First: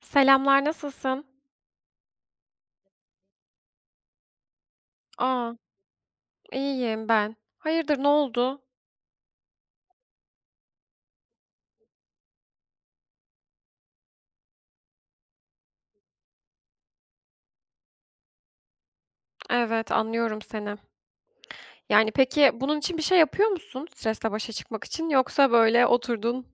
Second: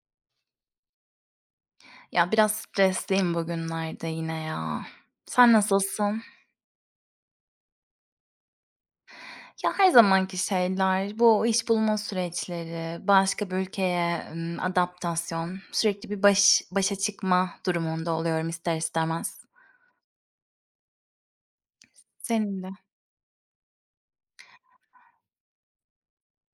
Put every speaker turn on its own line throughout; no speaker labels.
Selamlar, nasılsın?
Biraz stresliyim bugünlerde yine ya. Sen
Aa,
nasılsın?
iyiyim ben. Hayırdır, ne oldu?
Her zamanki şeyler, bu iş bulma süreçleri, başka bir ülkeye, adaptasyon, sürekli bir başa çıkma durumunda oluyorum ister istemez.
Evet, anlıyorum seni. Yani, peki,
Senin de.
bunun için bir şey yapıyor musun stresle başa çıkmak için yoksa böyle oturdun.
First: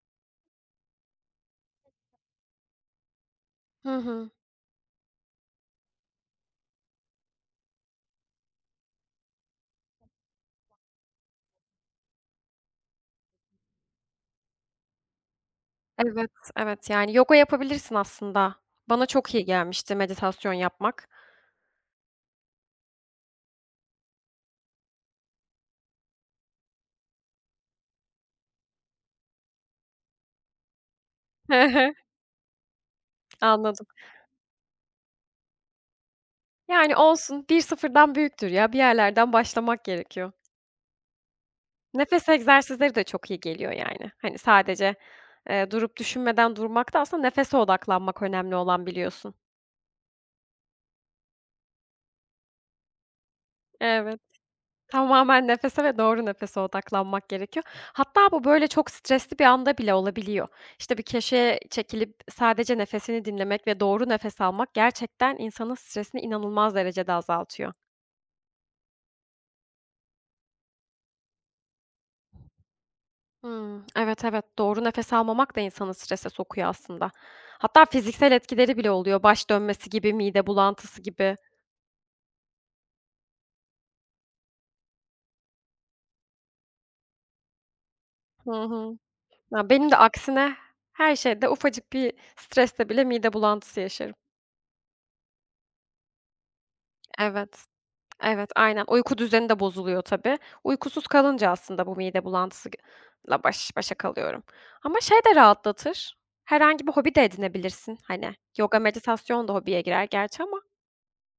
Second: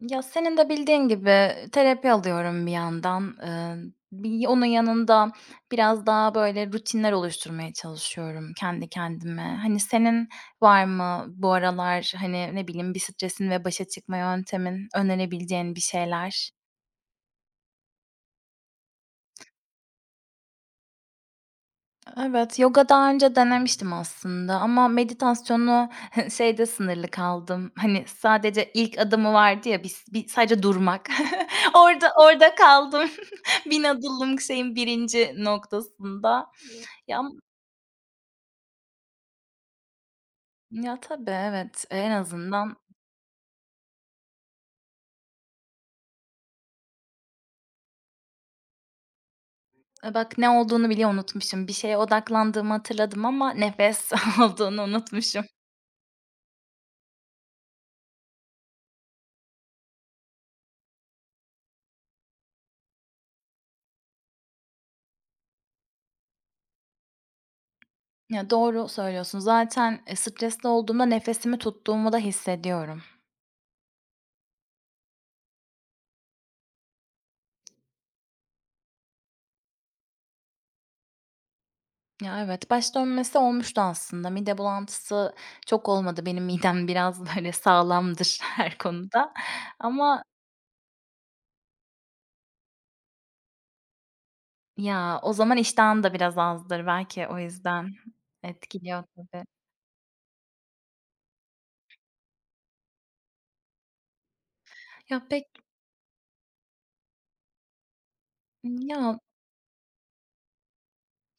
Senin de bildiğin gibi terapi alıyorum bir yandan.
Hı hı.
Bir onun yanında biraz daha, böyle, rutinler oluşturmaya çalışıyorum kendi kendime. Hani, senin var mı bu aralar, hani, ne bileyim, bir stresin ve başa çıkma yöntemin, önerebileceğin bir
Evet,
şeyler?
evet, yani, yoga yapabilirsin aslında. Bana çok iyi gelmişti meditasyon yapmak.
Evet, yoga daha önce denemiştim aslında ama meditasyonu şeyde sınırlı kaldım. Hani, sadece ilk adımı vardı ya bir sadece durmak.
Hı hı,
Orada kaldım. 1000
anladım.
adımlık şeyin birinci noktasında.
Yani,
Ya,
olsun, bir sıfırdan büyüktür ya, bir yerlerden başlamak gerekiyor.
ya, tabii, evet. En
Nefes
azından
egzersizleri de çok iyi geliyor yani. Hani, sadece, durup düşünmeden durmak da aslında nefese odaklanmak önemli olan biliyorsun.
Bak ne olduğunu bile unutmuşum. Bir şeye odaklandığımı hatırladım ama nefes
Evet,
olduğunu unutmuşum.
tamamen nefese ve doğru nefese odaklanmak gerekiyor. Hatta bu, böyle, çok stresli bir anda bile olabiliyor. İşte, bir köşeye çekilip sadece nefesini dinlemek ve doğru nefes almak gerçekten insanın stresini inanılmaz derecede azaltıyor.
Doğru söylüyorsun. Zaten, stresli olduğumda nefesimi tuttuğumu da hissediyorum.
Hımm. Evet, evet, doğru nefes almamak da insanı strese sokuyor aslında. Hatta fiziksel etkileri bile oluyor. Baş dönmesi gibi, mide bulantısı gibi.
Evet, baş dönmesi olmuştu aslında. Mide bulantısı çok olmadı. Benim midem biraz, böyle, sağlamdır
Hı
her
hı.
konuda
Ya, benim de
ama
aksine her şeyde ufacık bir streste bile mide bulantısı yaşarım.
o zaman iştahım da biraz azdır. Belki o
Evet.
yüzden
Evet, aynen.
etkiliyor
Uyku
tabii.
düzeni de bozuluyor tabii. Uykusuz kalınca aslında bu mide bulantısı başa kalıyorum. Ama şey
Ya,
de
pek
rahatlatır, herhangi bir hobi de edinebilirsin. Hani, yoga,
ya
meditasyon da hobiye girer gerçi ama.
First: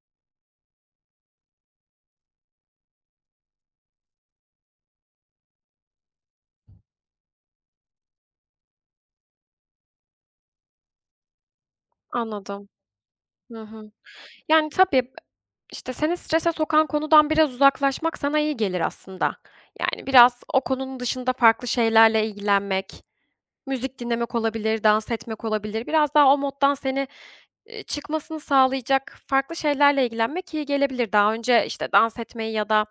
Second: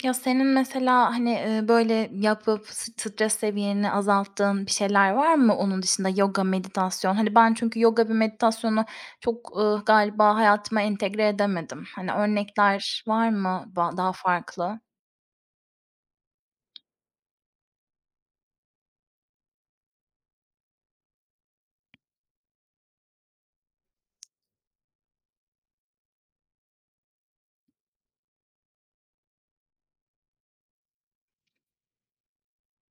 ya, senin mesela, hani, böyle, yapıp stres seviyeni azalttığın bir şeyler var mı onun dışında? Yoga, meditasyon. Hani, ben çünkü yoga bir meditasyonu çok, galiba hayatıma entegre edemedim. Hani,
Anladım.
örnekler var
Hı
mı
hı.
daha
Yani,
farklı?
tabii, işte, seni strese sokan konudan biraz uzaklaşmak sana iyi gelir aslında. Yani, biraz o konunun dışında farklı şeylerle ilgilenmek, müzik dinlemek olabilir, dans etmek olabilir. Biraz daha o moddan seni, çıkmasını sağlayacak farklı şeylerle ilgilenmek iyi gelebilir. Daha önce, işte, dans etmeyi ya da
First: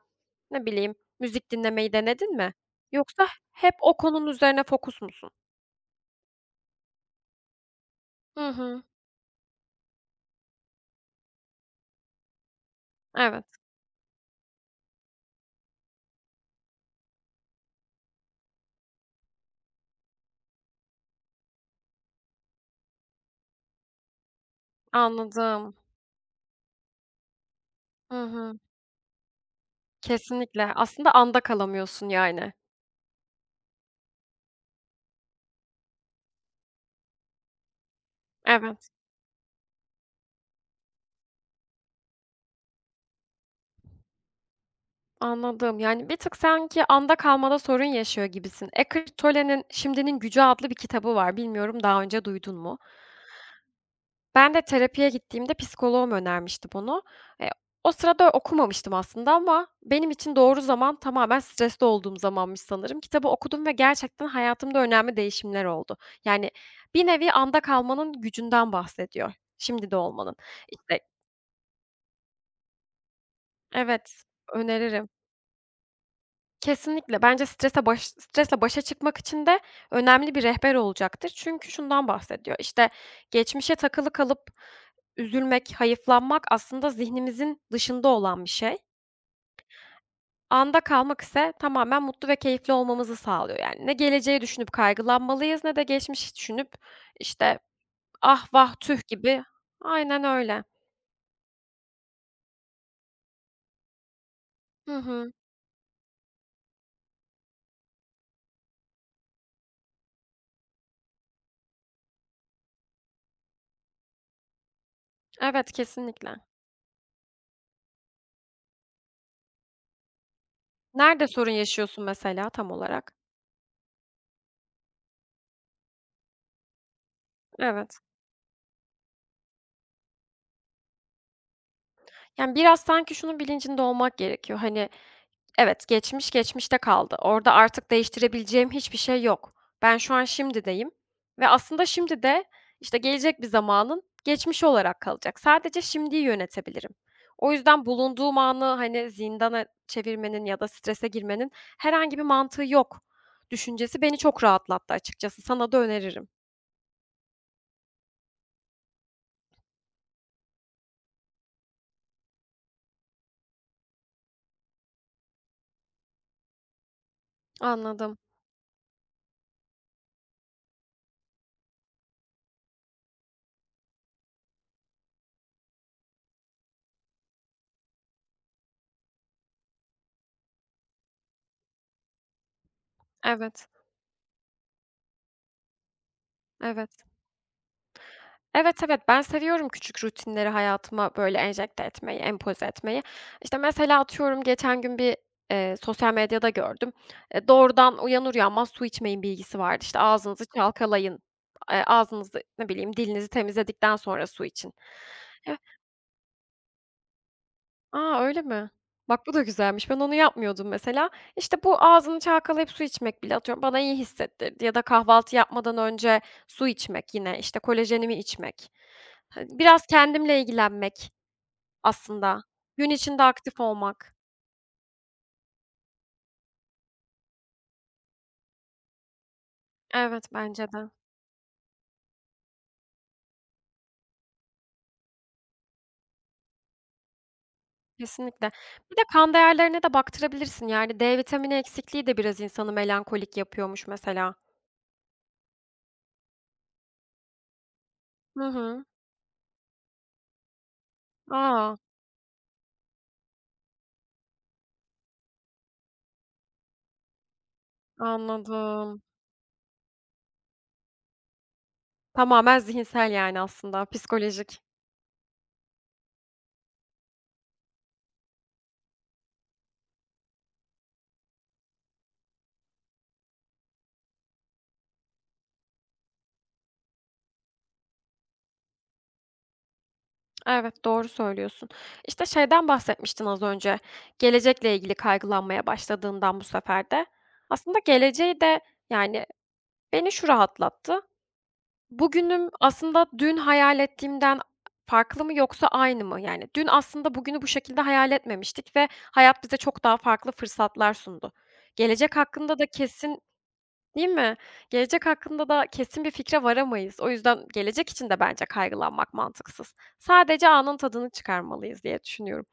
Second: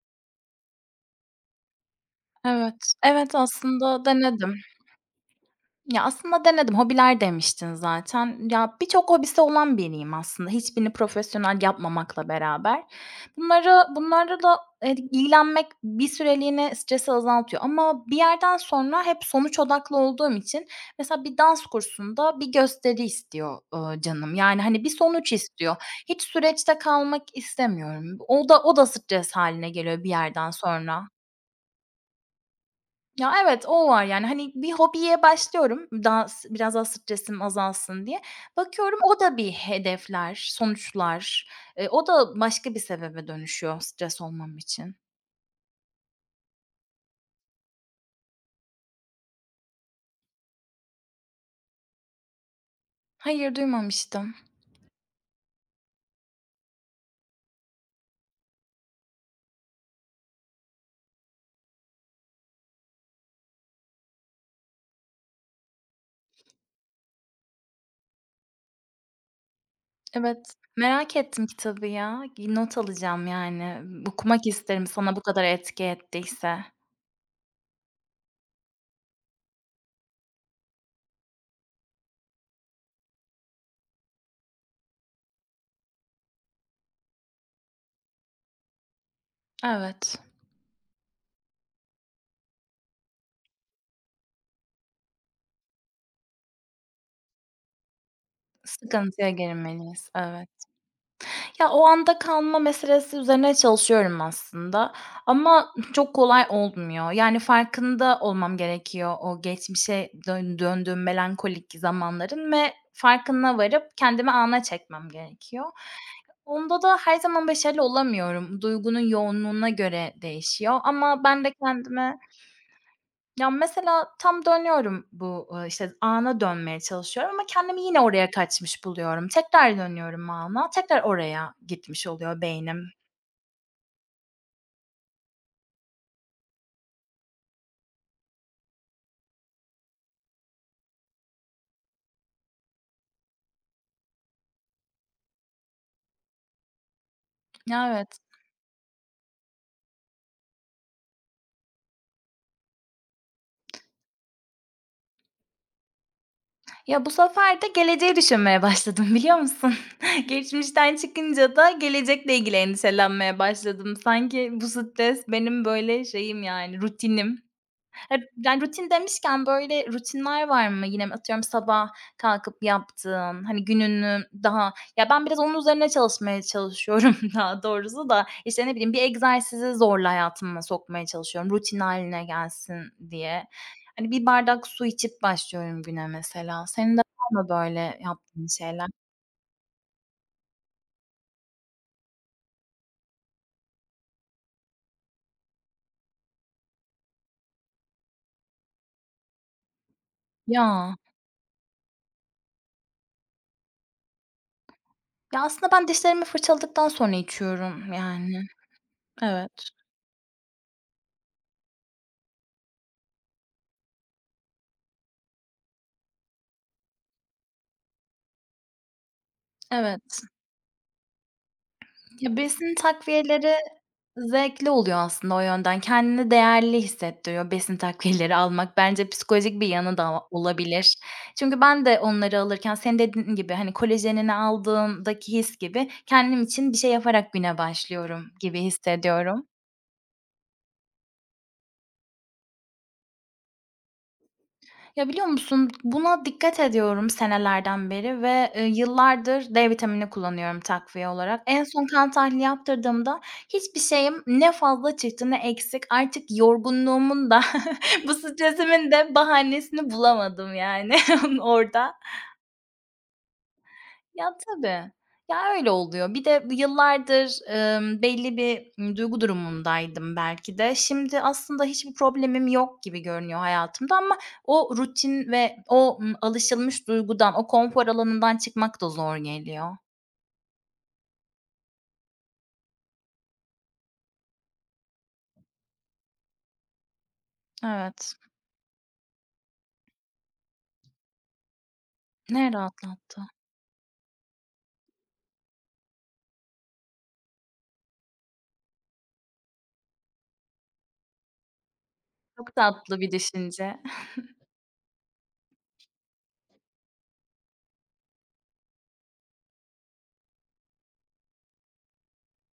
ne bileyim müzik dinlemeyi denedin mi?
Evet,
Yoksa
evet,
hep o
aslında
konunun
denedim.
üzerine fokus musun?
Aslında denedim. Hobiler demiştin zaten.
Hı hı.
Birçok hobisi olan biriyim aslında. Hiçbirini profesyonel yapmamakla beraber.
Evet,
Bunlarla da, ilgilenmek bir süreliğine stresi azaltıyor ama bir yerden sonra hep sonuç odaklı olduğum için mesela bir dans kursunda bir gösteri istiyor, canım. Yani, hani, bir sonuç
anladım.
istiyor. Hiç süreçte kalmak istemiyorum.
Hı
O
hı.
da o da stres haline geliyor bir yerden
Kesinlikle.
sonra.
Aslında anda kalamıyorsun yani.
Evet, o var, yani, hani, bir hobiye başlıyorum daha s biraz daha stresim azalsın diye.
Evet,
Bakıyorum o da bir hedefler, sonuçlar. O da başka bir sebebe dönüşüyor stres olmam için.
anladım. Yani bir tık sanki anda kalmada sorun yaşıyor gibisin. Eckhart Tolle'nin "Şimdinin Gücü" adlı bir kitabı var. Bilmiyorum daha önce duydun mu?
Hayır, duymamıştım.
Ben de terapiye gittiğimde psikoloğum önermişti bunu. Eee, O sırada okumamıştım aslında ama benim için doğru zaman tamamen stresli olduğum zamanmış sanırım. Kitabı okudum ve gerçekten hayatımda önemli değişimler oldu. Yani bir nevi anda kalmanın gücünden bahsediyor, şimdi de olmanın.
Evet,
İşte
merak ettim kitabı ya. Not alacağım, yani.
evet,
Okumak isterim
öneririm.
sana bu kadar etki ettiyse.
Kesinlikle. Bence strese stresle başa çıkmak için de önemli bir rehber olacaktır. Çünkü şundan bahsediyor, İşte geçmişe takılı kalıp üzülmek, hayıflanmak aslında zihnimizin dışında olan bir şey.
Evet,
Anda kalmak ise tamamen mutlu ve keyifli olmamızı sağlıyor. Yani ne geleceği düşünüp kaygılanmalıyız ne de geçmişi düşünüp, işte, "Ah, vah, tüh."
sıkıntıya
gibi.
girmeliyiz.
Aynen
Evet.
öyle.
O anda kalma meselesi üzerine çalışıyorum aslında
Hı hı.
ama çok kolay olmuyor. Yani, farkında olmam gerekiyor o geçmişe döndüğüm melankolik zamanların ve farkına varıp kendimi ana çekmem gerekiyor.
Evet, kesinlikle.
Onda da her zaman başarılı olamıyorum. Duygunun yoğunluğuna göre değişiyor ama
Nerede
ben
sorun
de
yaşıyorsun
kendime.
mesela tam olarak?
Mesela tam dönüyorum bu, işte, ana dönmeye çalışıyorum ama kendimi
Evet.
yine oraya kaçmış buluyorum. Tekrar dönüyorum ana, tekrar oraya gitmiş oluyor
Yani, biraz
beynim.
sanki şunun bilincinde olmak gerekiyor, hani, evet, geçmiş geçmişte kaldı. Orada artık değiştirebileceğim hiçbir şey yok. Ben şu an şimdideyim ve aslında şimdi de, işte, gelecek bir zamanın geçmişi olarak kalacak. Sadece şimdiyi yönetebilirim. O yüzden
Evet.
bulunduğum anı, hani, zindana çevirmenin ya da strese girmenin herhangi bir mantığı yok düşüncesi beni çok rahatlattı açıkçası. Sana da öneririm.
Bu sefer de geleceği düşünmeye başladım, biliyor musun? Geçmişten çıkınca da gelecekle ilgili endişelenmeye başladım. Sanki bu stres benim, böyle, şeyim, yani, rutinim.
Anladım.
Hep yani rutin demişken, böyle, rutinler var mı? Yine atıyorum sabah kalkıp yaptığın, hani, gününü daha. Ben biraz onun üzerine çalışmaya çalışıyorum daha doğrusu da, işte, ne bileyim, bir egzersizi zorla hayatıma sokmaya çalışıyorum rutin haline gelsin diye.
Evet,
Hani, bir bardak su içip başlıyorum güne mesela. Senin de
evet.
var mı böyle yaptığın
Evet,
şeyler?
evet, ben seviyorum küçük rutinleri hayatıma böyle enjekte etmeyi, empoze etmeyi. İşte, mesela atıyorum geçen gün bir, sosyal medyada gördüm. Doğrudan uyanır uyanmaz su içmeyin bilgisi vardı. İşte, ağzınızı
Ya.
çalkalayın, ağzınızı, ne bileyim, dilinizi temizledikten sonra su için. Ya,
Aslında ben dişlerimi fırçaladıktan sonra içiyorum
a,
yani.
öyle mi? Bak bu da
Evet.
güzelmiş. Ben onu yapmıyordum mesela. İşte, bu ağzını çalkalayıp su içmek bile atıyorum bana iyi hissettirdi ya da kahvaltı yapmadan önce su içmek yine, işte, kolajenimi içmek. Hani, biraz
Evet.
kendimle ilgilenmek aslında.
Besin
Gün içinde
takviyeleri
aktif olmak.
zevkli oluyor aslında o yönden. Kendini değerli hissettiriyor besin takviyeleri almak. Bence psikolojik bir yanı da
Evet, bence de.
olabilir. Çünkü ben de onları alırken senin dediğin gibi, hani, kolajenini aldığımdaki his gibi kendim için bir şey yaparak güne başlıyorum
Kesinlikle.
gibi
Bir de kan
hissediyorum.
değerlerine de baktırabilirsin. Yani D vitamini eksikliği de biraz insanı melankolik yapıyormuş mesela.
Biliyor musun, buna dikkat ediyorum senelerden beri
Hı
ve,
hı.
yıllardır D vitamini kullanıyorum takviye olarak. En
A!
son kan tahlili yaptırdığımda hiçbir şeyim ne fazla çıktı ne eksik. Artık yorgunluğumun da bu stresimin
Anladım.
de bahanesini bulamadım yani orada.
Tamamen zihinsel yani aslında, psikolojik.
Tabii. Öyle oluyor. Bir de yıllardır, belli bir, duygu durumundaydım belki de. Şimdi aslında hiçbir problemim yok gibi görünüyor hayatımda ama o rutin ve o, alışılmış duygudan, o konfor alanından çıkmak da zor geliyor.
Evet, doğru söylüyorsun. İşte, şeyden bahsetmiştin az önce, gelecekle ilgili kaygılanmaya başladığından bu sefer de. Aslında
Evet.
geleceği de, yani, beni şu rahatlattı. Bugünüm
Ne
aslında
rahatlattı.
dün hayal ettiğimden farklı mı yoksa aynı mı? Yani, dün aslında bugünü bu şekilde hayal etmemiştik ve hayat bize çok daha farklı fırsatlar sundu. Gelecek
Çok
hakkında da
tatlı bir
kesin.
düşünce.
Değil mi? Gelecek hakkında da kesin bir fikre varamayız. O yüzden gelecek için de bence kaygılanmak mantıksız. Sadece anın tadını çıkarmalıyız diye düşünüyorum.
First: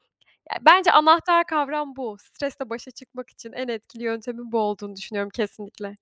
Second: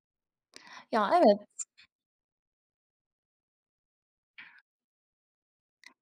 Ya, bence
Ya, evet.
anahtar kavram bu. Stresle başa çıkmak için en etkili yöntemin bu olduğunu düşünüyorum kesinlikle.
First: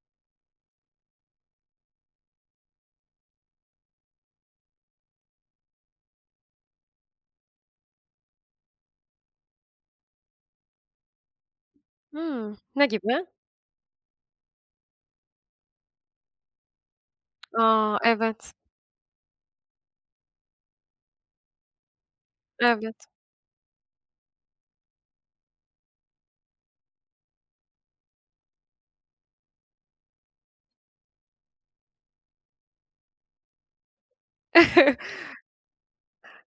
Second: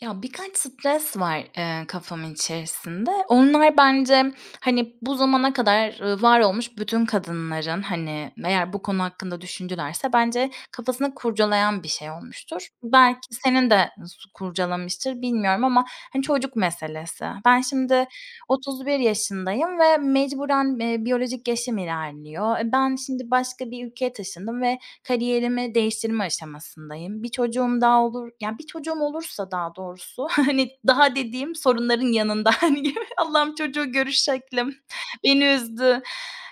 Birkaç stres var, kafamın içerisinde. Onlar bence, hani, bu zamana kadar, var olmuş bütün kadınların, hani, eğer bu konu hakkında düşündülerse bence kafasını kurcalayan bir şey
Hımm.
olmuştur.
Ne
Belki
gibi?
senin de su kurcalamıştır bilmiyorum ama, hani, çocuk meselesi. Ben
Aa
şimdi
evet,
31 yaşındayım ve mecburen, biyolojik yaşım ilerliyor. E, ben
evet.
şimdi başka bir ülkeye taşındım ve kariyerimi değiştirme aşamasındayım. Bir çocuğum olursa daha doğrusu, hani, daha dediğim sorunların yanında, hani, gibi Allah'ım çocuğu görüş şeklim beni üzdü.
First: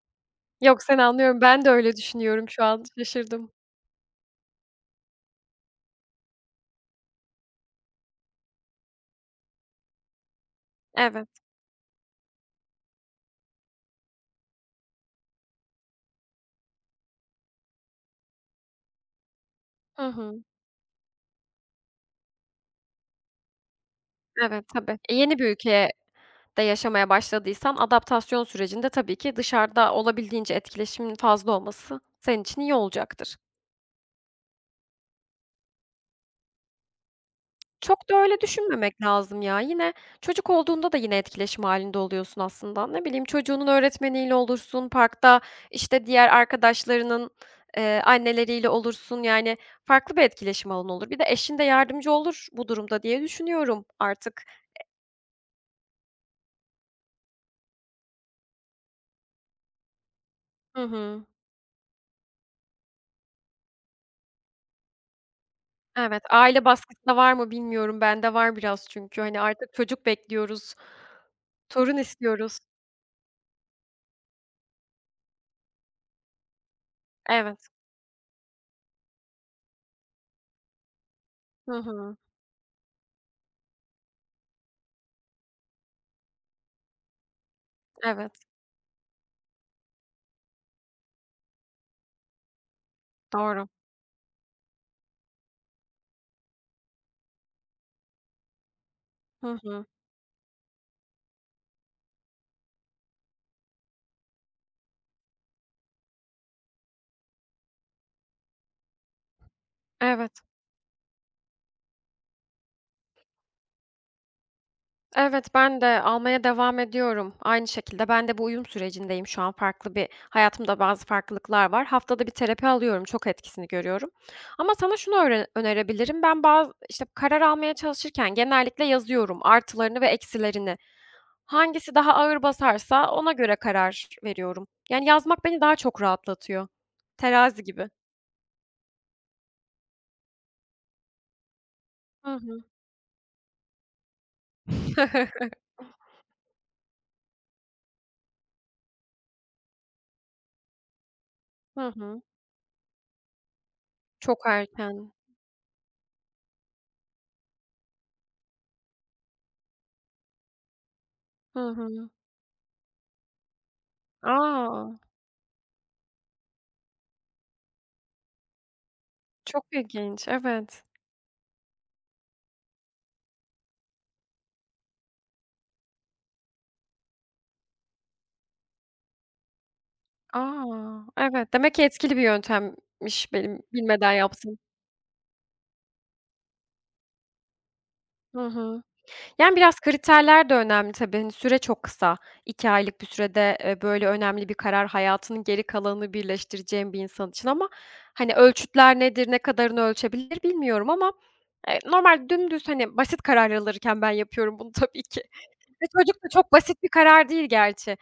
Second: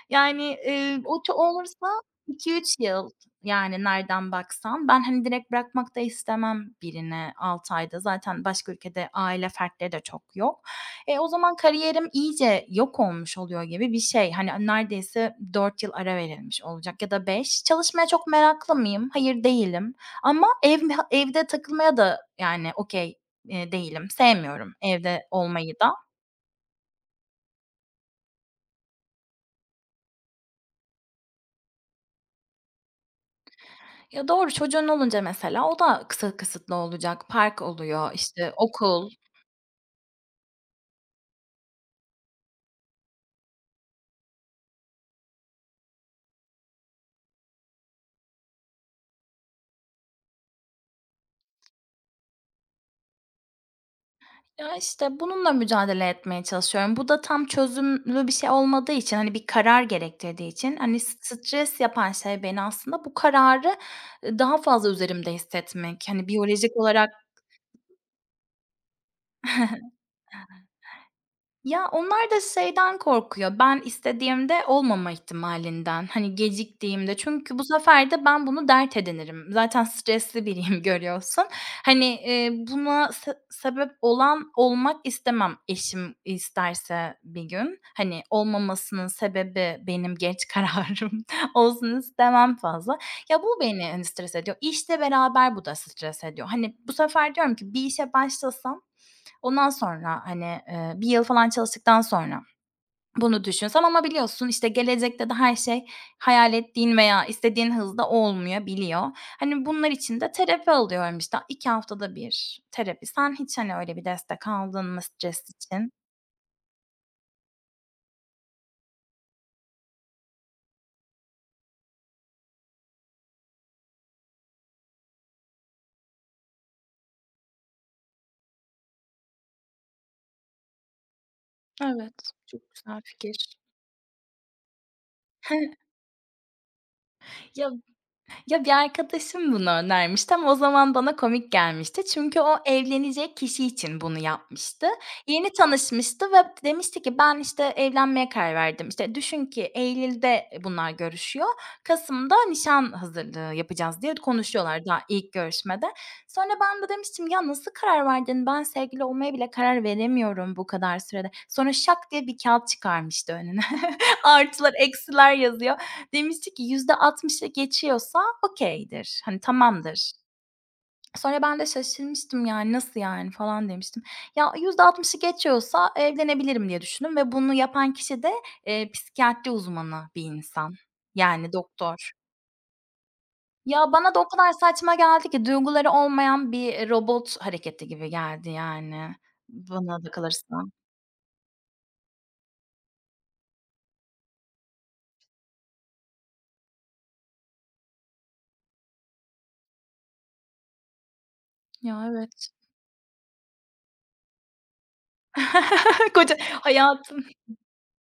Yani,
Yok, seni
o
anlıyorum. Ben de
olursa
öyle düşünüyorum
iki
şu
üç
an.
yıl,
Şaşırdım.
yani, nereden baksan. Ben, hani, direkt bırakmak da istemem birini 6 ayda. Zaten başka ülkede aile fertleri de çok yok. E, o
Evet.
zaman kariyerim iyice yok olmuş oluyor gibi bir şey. Hani neredeyse 4 yıl ara verilmiş olacak ya da 5. Çalışmaya çok meraklı mıyım? Hayır değilim.
Hı hı.
Ama evde takılmaya da yani okey değilim.
Evet,
Sevmiyorum
tabii. E,
evde
yeni bir
olmayı
ülkeye
da.
de yaşamaya başladıysan adaptasyon sürecinde tabii ki dışarıda olabildiğince etkileşimin fazla olması senin için iyi olacaktır.
Doğru çocuğun olunca mesela o da kısıtlı olacak. Park
Çok
oluyor,
da öyle
işte
düşünmemek
okul.
lazım ya. Yine çocuk olduğunda da yine etkileşim halinde oluyorsun aslında. Ne bileyim, çocuğunun öğretmeniyle olursun, parkta, işte, diğer arkadaşlarının, anneleriyle olursun. Yani farklı bir etkileşim alanı olur. Bir de eşin de yardımcı olur bu durumda diye düşünüyorum artık.
İşte, bununla mücadele etmeye çalışıyorum. Bu da tam çözümlü bir şey olmadığı için, hani, bir karar gerektirdiği için,
Hı
hani,
hı.
stres yapan şey beni aslında bu kararı, daha fazla üzerimde hissetmek.
Evet,
Hani,
aile
biyolojik
baskısı da
olarak.
var mı bilmiyorum. Bende var biraz çünkü. Hani, artık çocuk bekliyoruz, torun
Onlar da
istiyoruz.
şeyden korkuyor, ben istediğimde olmama ihtimalinden, hani, geciktiğimde. Çünkü bu
Evet.
sefer de ben bunu dert edinirim. Zaten stresli biriyim görüyorsun.
Hı
Hani,
hı.
buna sebep olan olmak istemem eşim isterse bir gün. Hani,
Evet,
olmamasının sebebi benim geç kararım olsun istemem fazla. Bu
doğru.
beni, hani, stres ediyor. İşle beraber bu da stres ediyor. Hani, bu sefer diyorum ki bir işe başlasam.
Hı
Ondan
hı.
sonra, hani, 1 yıl falan çalıştıktan sonra bunu düşünsem ama biliyorsun, işte, gelecekte de her şey hayal ettiğin veya istediğin hızda olmayabiliyor. Hani, bunlar için
Evet.
de terapi alıyorum, işte, 2 haftada 1 terapi. Sen hiç, hani, öyle bir destek aldın mı stres
Evet, ben
için?
de almaya devam ediyorum. Aynı şekilde ben de bu uyum sürecindeyim şu an. Farklı bir hayatımda bazı farklılıklar var. Haftada bir terapi alıyorum. Çok etkisini görüyorum. Ama sana şunu önerebilirim. Ben bazı işte, karar almaya çalışırken genellikle yazıyorum artılarını ve eksilerini. Hangisi
Evet,
daha ağır
çok güzel
basarsa ona
fikir.
göre karar veriyorum. Yani yazmak beni daha çok rahatlatıyor. Terazi
Ya
gibi.
Ya, bir arkadaşım bunu önermişti ama o zaman bana komik gelmişti.
Hı
Çünkü o
hı.
evlenecek kişi için bunu yapmıştı. Yeni tanışmıştı ve demişti ki, "Ben, işte, evlenmeye karar verdim." İşte, düşün ki eylülde, bunlar görüşüyor.
Hı hı.
Kasım'da nişan hazırlığı yapacağız diye
Çok
konuşuyorlar daha
erken.
ilk görüşmede. Sonra ben de demiştim, "Ya, nasıl karar verdin? Ben sevgili olmaya bile karar veremiyorum bu kadar sürede."
Hı
Sonra şak
hı.
diye bir kağıt çıkarmıştı önüne. Artılar,
A!
eksiler yazıyor. Demişti ki %60'ı geçiyorsa okay'dir, hani,
Çok
tamamdır.
ilginç, evet.
Sonra ben de şaşırmıştım, yani, "Nasıl yani?" falan demiştim. Ya, %60'ı geçiyorsa evlenebilirim diye düşündüm ve bunu yapan kişi de, psikiyatri uzmanı bir insan,
A!
yani,
Evet, demek ki
doktor.
etkili bir yöntemmiş benim bilmeden
Bana da o kadar
yaptığım.
saçma geldi ki duyguları olmayan bir robot hareketi gibi
Hı
geldi,
hı.
yani,
Yani, biraz
bana da
kriterler de
kalırsa.
önemli tabii. Hani, süre çok kısa. 2 aylık bir sürede, böyle önemli bir karar hayatının geri kalanını birleştireceğim bir insan için ama, hani, ölçütler nedir, ne kadarını ölçebilir bilmiyorum ama,
Ya,
normal
evet.
dümdüz, hani, basit kararlar alırken ben yapıyorum bunu tabii ki. Ve çocuk da
Koca
çok basit bir
hayatım.
karar değil gerçi.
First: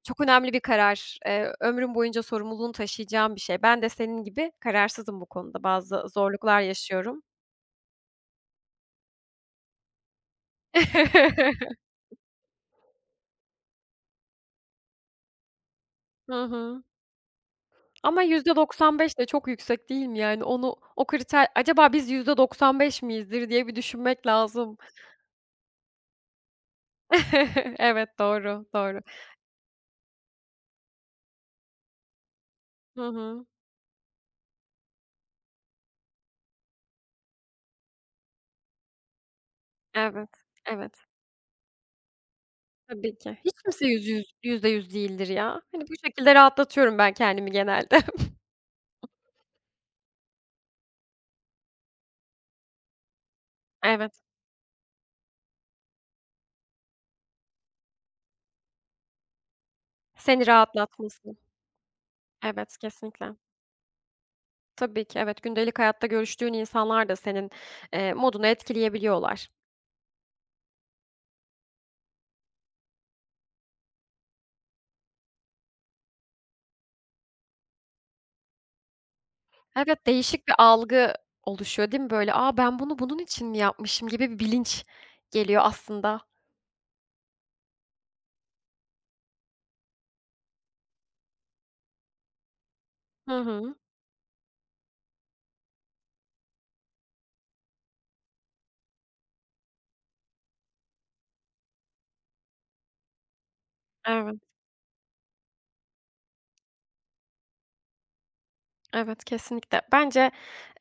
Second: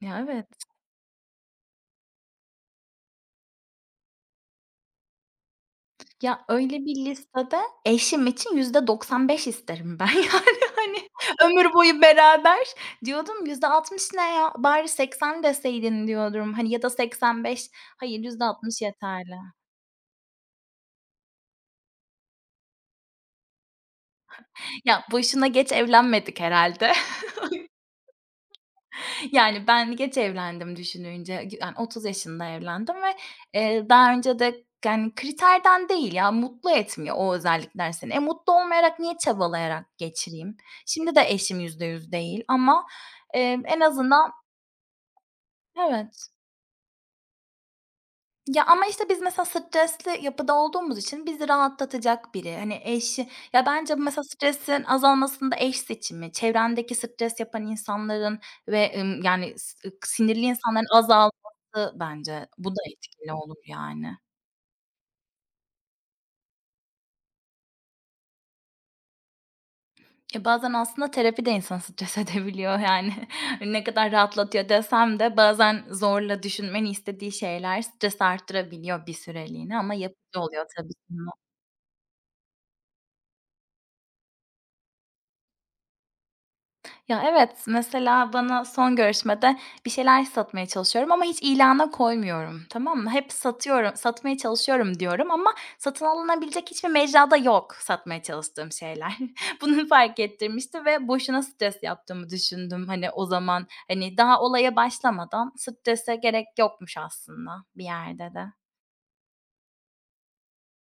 Ya,
Çok
evet.
önemli bir karar. Ömrüm boyunca sorumluluğunu taşıyacağım bir şey. Ben de senin gibi kararsızım bu konuda. Bazı zorluklar
Öyle bir
yaşıyorum.
listede eşim için %95 isterim ben yani, hani, ömür boyu beraber. Diyordum %60 ne ya, bari 80 deseydin
Hı
diyorum, hani, ya
hı.
da 85. Hayır,
Ama
%60
%95 de
yeterli.
çok yüksek değil mi? Yani onu o kriter acaba biz %95 miyizdir diye bir düşünmek lazım.
Boşuna geç evlenmedik herhalde.
Evet, doğru, doğru.
Yani, ben geç evlendim düşününce, yani, 30 yaşında evlendim
Hı
ve,
hı.
daha önce de, yani, kriterden değil ya, mutlu etmiyor o özellikler seni. E, mutlu olmayarak niye çabalayarak
Evet,
geçireyim?
evet.
Şimdi de eşim %100 değil ama,
Tabii ki. Hiç
en
kimse
azından.
%100 değildir ya. Hani, bu
Evet.
şekilde rahatlatıyorum ben kendimi genelde.
Ama, işte, biz mesela stresli yapıda olduğumuz için bizi rahatlatacak biri, hani, eşi. Bence
Evet.
mesela stresin azalmasında eş seçimi, çevrendeki stres yapan insanların ve, yani, sinirli
Seni
insanların
rahatlatması.
azalması bence bu
Evet,
da etkili
kesinlikle.
olur, yani.
Tabii ki, evet. Gündelik hayatta görüştüğün insanlar da senin, modunu etkileyebiliyorlar.
Bazen aslında terapi de insanı stres edebiliyor, yani. Ne kadar rahatlatıyor desem de bazen zorla düşünmeni istediği şeyler stres arttırabiliyor bir süreliğine ama
Evet,
yapıcı
değişik bir
oluyor tabii.
algı oluşuyor değil mi böyle? Aa, ben bunun için mi yapmışım?" gibi bir bilinç geliyor aslında.
Evet, mesela bana son görüşmede bir şeyler satmaya çalışıyorum ama hiç ilana koymuyorum, tamam mı? Hep
Hı hı.
satıyorum, satmaya çalışıyorum diyorum ama satın alınabilecek hiçbir mecrada yok satmaya çalıştığım şeyler. Bunu fark ettirmişti ve boşuna stres yaptığımı düşündüm, hani, o zaman. Hani,
Evet,
daha olaya başlamadan strese gerek yokmuş aslında bir yerde de.
evet, kesinlikle. Bence,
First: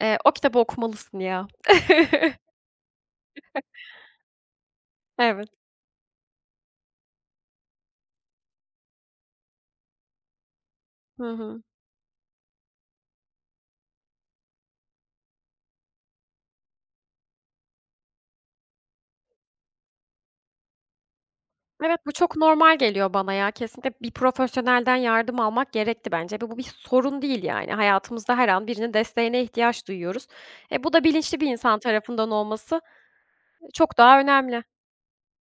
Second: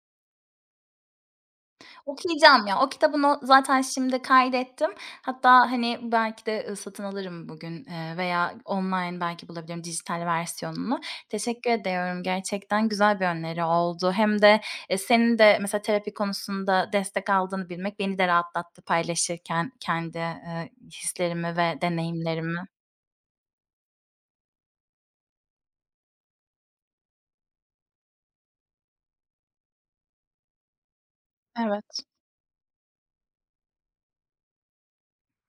o kitabı okumalısın ya.
Okuyacağım ya. O kitabını zaten şimdi kaydettim.
Evet.
Hatta, hani, belki de, satın alırım bugün, veya online belki bulabilirim dijital versiyonunu.
Hı hı.
Teşekkür ediyorum. Gerçekten güzel bir öneri oldu. Hem de, senin de mesela terapi konusunda destek aldığını bilmek beni de rahatlattı paylaşırken kendi, hislerimi ve
Evet, bu çok
deneyimlerimi.
normal geliyor bana ya. Kesinlikle bir profesyonelden yardım almak gerekti bence ve bu bir sorun değil yani. Hayatımızda her an birinin desteğine ihtiyaç duyuyoruz. E, bu da bilinçli bir insan
Evet.
tarafından olması çok daha önemli,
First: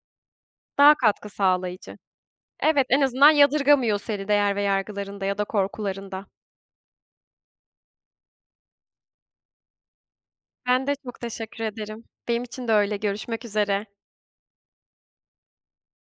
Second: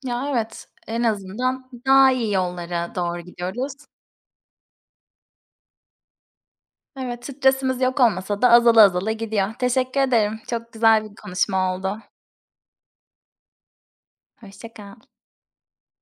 Ya, evet.
daha
En
katkı
azından
sağlayıcı.
daha iyi
Evet,
yollara
en
doğru
azından
gidiyoruz.
yadırgamıyor seni değer ve yargılarında ya da korkularında.
Evet, stresimiz yok olmasa da azala azala gidiyor. Teşekkür ederim. Çok
Ben de
güzel bir
çok teşekkür
konuşma oldu.
ederim. Benim için de öyle. Görüşmek üzere.
Hoşça kal.